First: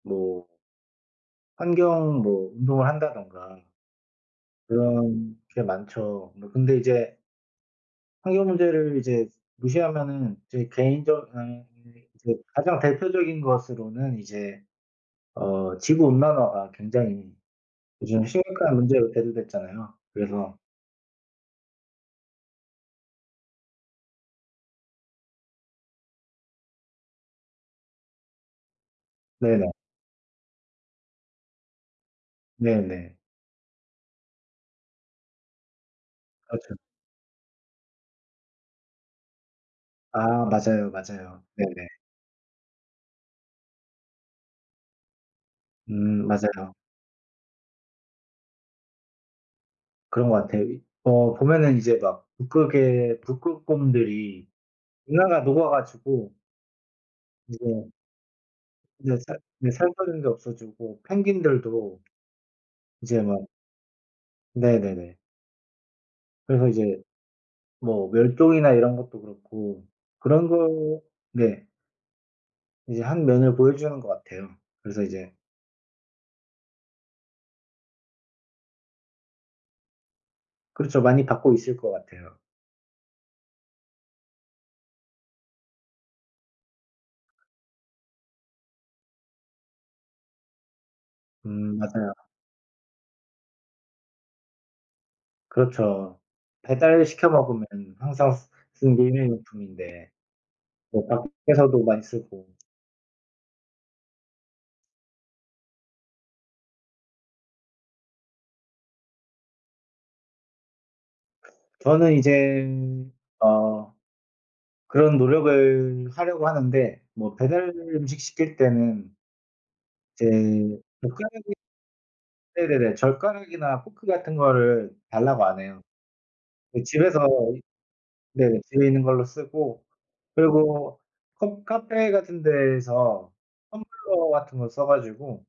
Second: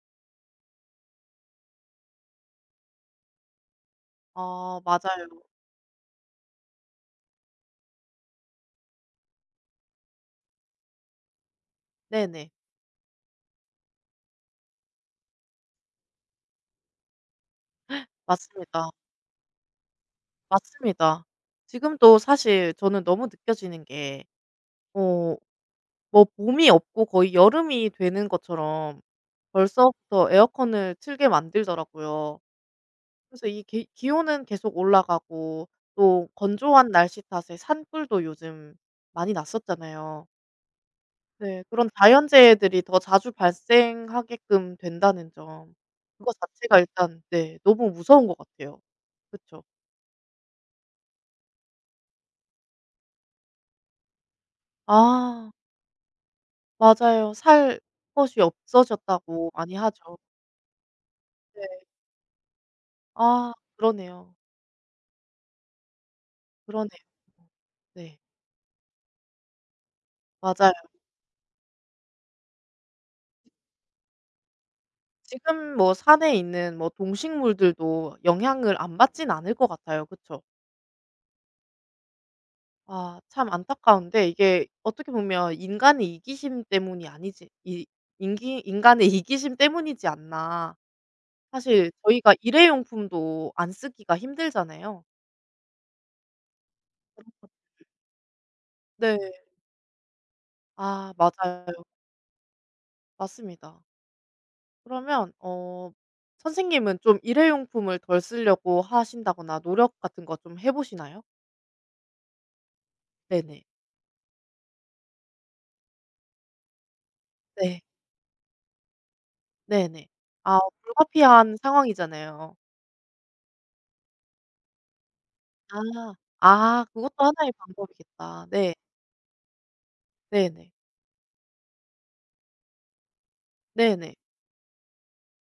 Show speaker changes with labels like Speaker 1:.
Speaker 1: 뭐 환경 뭐 운동을 한다든가
Speaker 2: 아.
Speaker 1: 그런
Speaker 2: 맞아요.
Speaker 1: 게 많죠. 뭐 근데 이제 환경 문제를 이제 무시하면은 이제 개인적 [unintelligible] 그
Speaker 2: 네네.
Speaker 1: 가장 대표적인 것으로는 이제 어 지구 온난화가 굉장히 요즘 심각한
Speaker 2: 맞습니다.
Speaker 1: 문제로 대두됐잖아요. 그래서
Speaker 2: 맞습니다. 지금도 사실 저는 너무 느껴지는 게 어 뭐 봄이 없고 거의 여름이 되는 것처럼
Speaker 1: 네네.
Speaker 2: 벌써부터 에어컨을 틀게 만들더라고요.
Speaker 1: 네네.
Speaker 2: 그래서 이 계 기온은 계속 올라가고 또
Speaker 1: 그렇죠.
Speaker 2: 건조한 날씨 탓에 산불도 요즘 많이 났었잖아요.
Speaker 1: 아. 맞아요. 맞아요.
Speaker 2: 네.
Speaker 1: 네네.
Speaker 2: 그런 자연재해들이 더 자주 발생하게끔 된다는 점
Speaker 1: 음.
Speaker 2: 그거
Speaker 1: 맞아요.
Speaker 2: 자체가 일단 네 너무 무서운 것 같아요. 그쵸?
Speaker 1: 그런 것 같아요. 이 어 보면은 이제 막 북극의 북극곰들이 빙하가
Speaker 2: 아.
Speaker 1: 녹아 가지고
Speaker 2: 맞아요. 살
Speaker 1: 이제
Speaker 2: 곳이
Speaker 1: 네. 살
Speaker 2: 없어졌다고
Speaker 1: 네.
Speaker 2: 많이
Speaker 1: 살
Speaker 2: 하죠.
Speaker 1: 환경도 없어지고
Speaker 2: 네.
Speaker 1: 펭귄들도 이제 막
Speaker 2: 아. 그러네요.
Speaker 1: 네네네. 그래서
Speaker 2: 그러네요.
Speaker 1: 이제 뭐
Speaker 2: 네.
Speaker 1: 멸종이나 이런 것도 그렇고 그런
Speaker 2: 맞아요.
Speaker 1: 거 네. 이제 한 면을 보여주는 것 같아요. 그래서 이제
Speaker 2: 지금 뭐 산에 있는 뭐 동식물들도 영향을 안 받지는 않을 것 같아요. 그쵸?
Speaker 1: 그렇죠. 많이 받고 있을 것 같아요.
Speaker 2: 아. 참 안타까운데 이게 어떻게 보면 인간의 이기심 때문이 아니지 이 인기 인간의 이기심 때문이지 않나.
Speaker 1: 음
Speaker 2: 사실
Speaker 1: 맞아요.
Speaker 2: 저희가 일회용품도 안 쓰기가 힘들잖아요.
Speaker 1: 그렇죠. 배달시켜
Speaker 2: [unintelligible]
Speaker 1: 먹으면은 항상 쓰 쓰는 게
Speaker 2: 네.
Speaker 1: 일회용품인데. 뭐
Speaker 2: 아. 맞아요.
Speaker 1: 밖에서도 많이 쓰고.
Speaker 2: 맞습니다. 그러면 어 선생님은 좀 일회용품을 덜 쓰려고 하신다거나 노력 같은 거 좀 해 보시나요?
Speaker 1: 저는 이젠
Speaker 2: 네네.
Speaker 1: 어 그런 노력을 하려고 하는데 뭐 배달
Speaker 2: 네.
Speaker 1: 음식 시킬 때는
Speaker 2: 네네.
Speaker 1: 이제
Speaker 2: 아
Speaker 1: 젓가락이
Speaker 2: 불가피한 상황이잖아요.
Speaker 1: 네네네 젓가락이나 포크 같은 거를 달라고 안 해요.
Speaker 2: 아.
Speaker 1: 네.
Speaker 2: 아. 그것도
Speaker 1: 집에서
Speaker 2: 하나의 방법이겠다.
Speaker 1: 네
Speaker 2: 네.
Speaker 1: 집에 있는 걸로 쓰고
Speaker 2: 네네.
Speaker 1: 그리고 커 카페 같은 데에서
Speaker 2: 네네.
Speaker 1: 텀블러 같은 거 써 가지고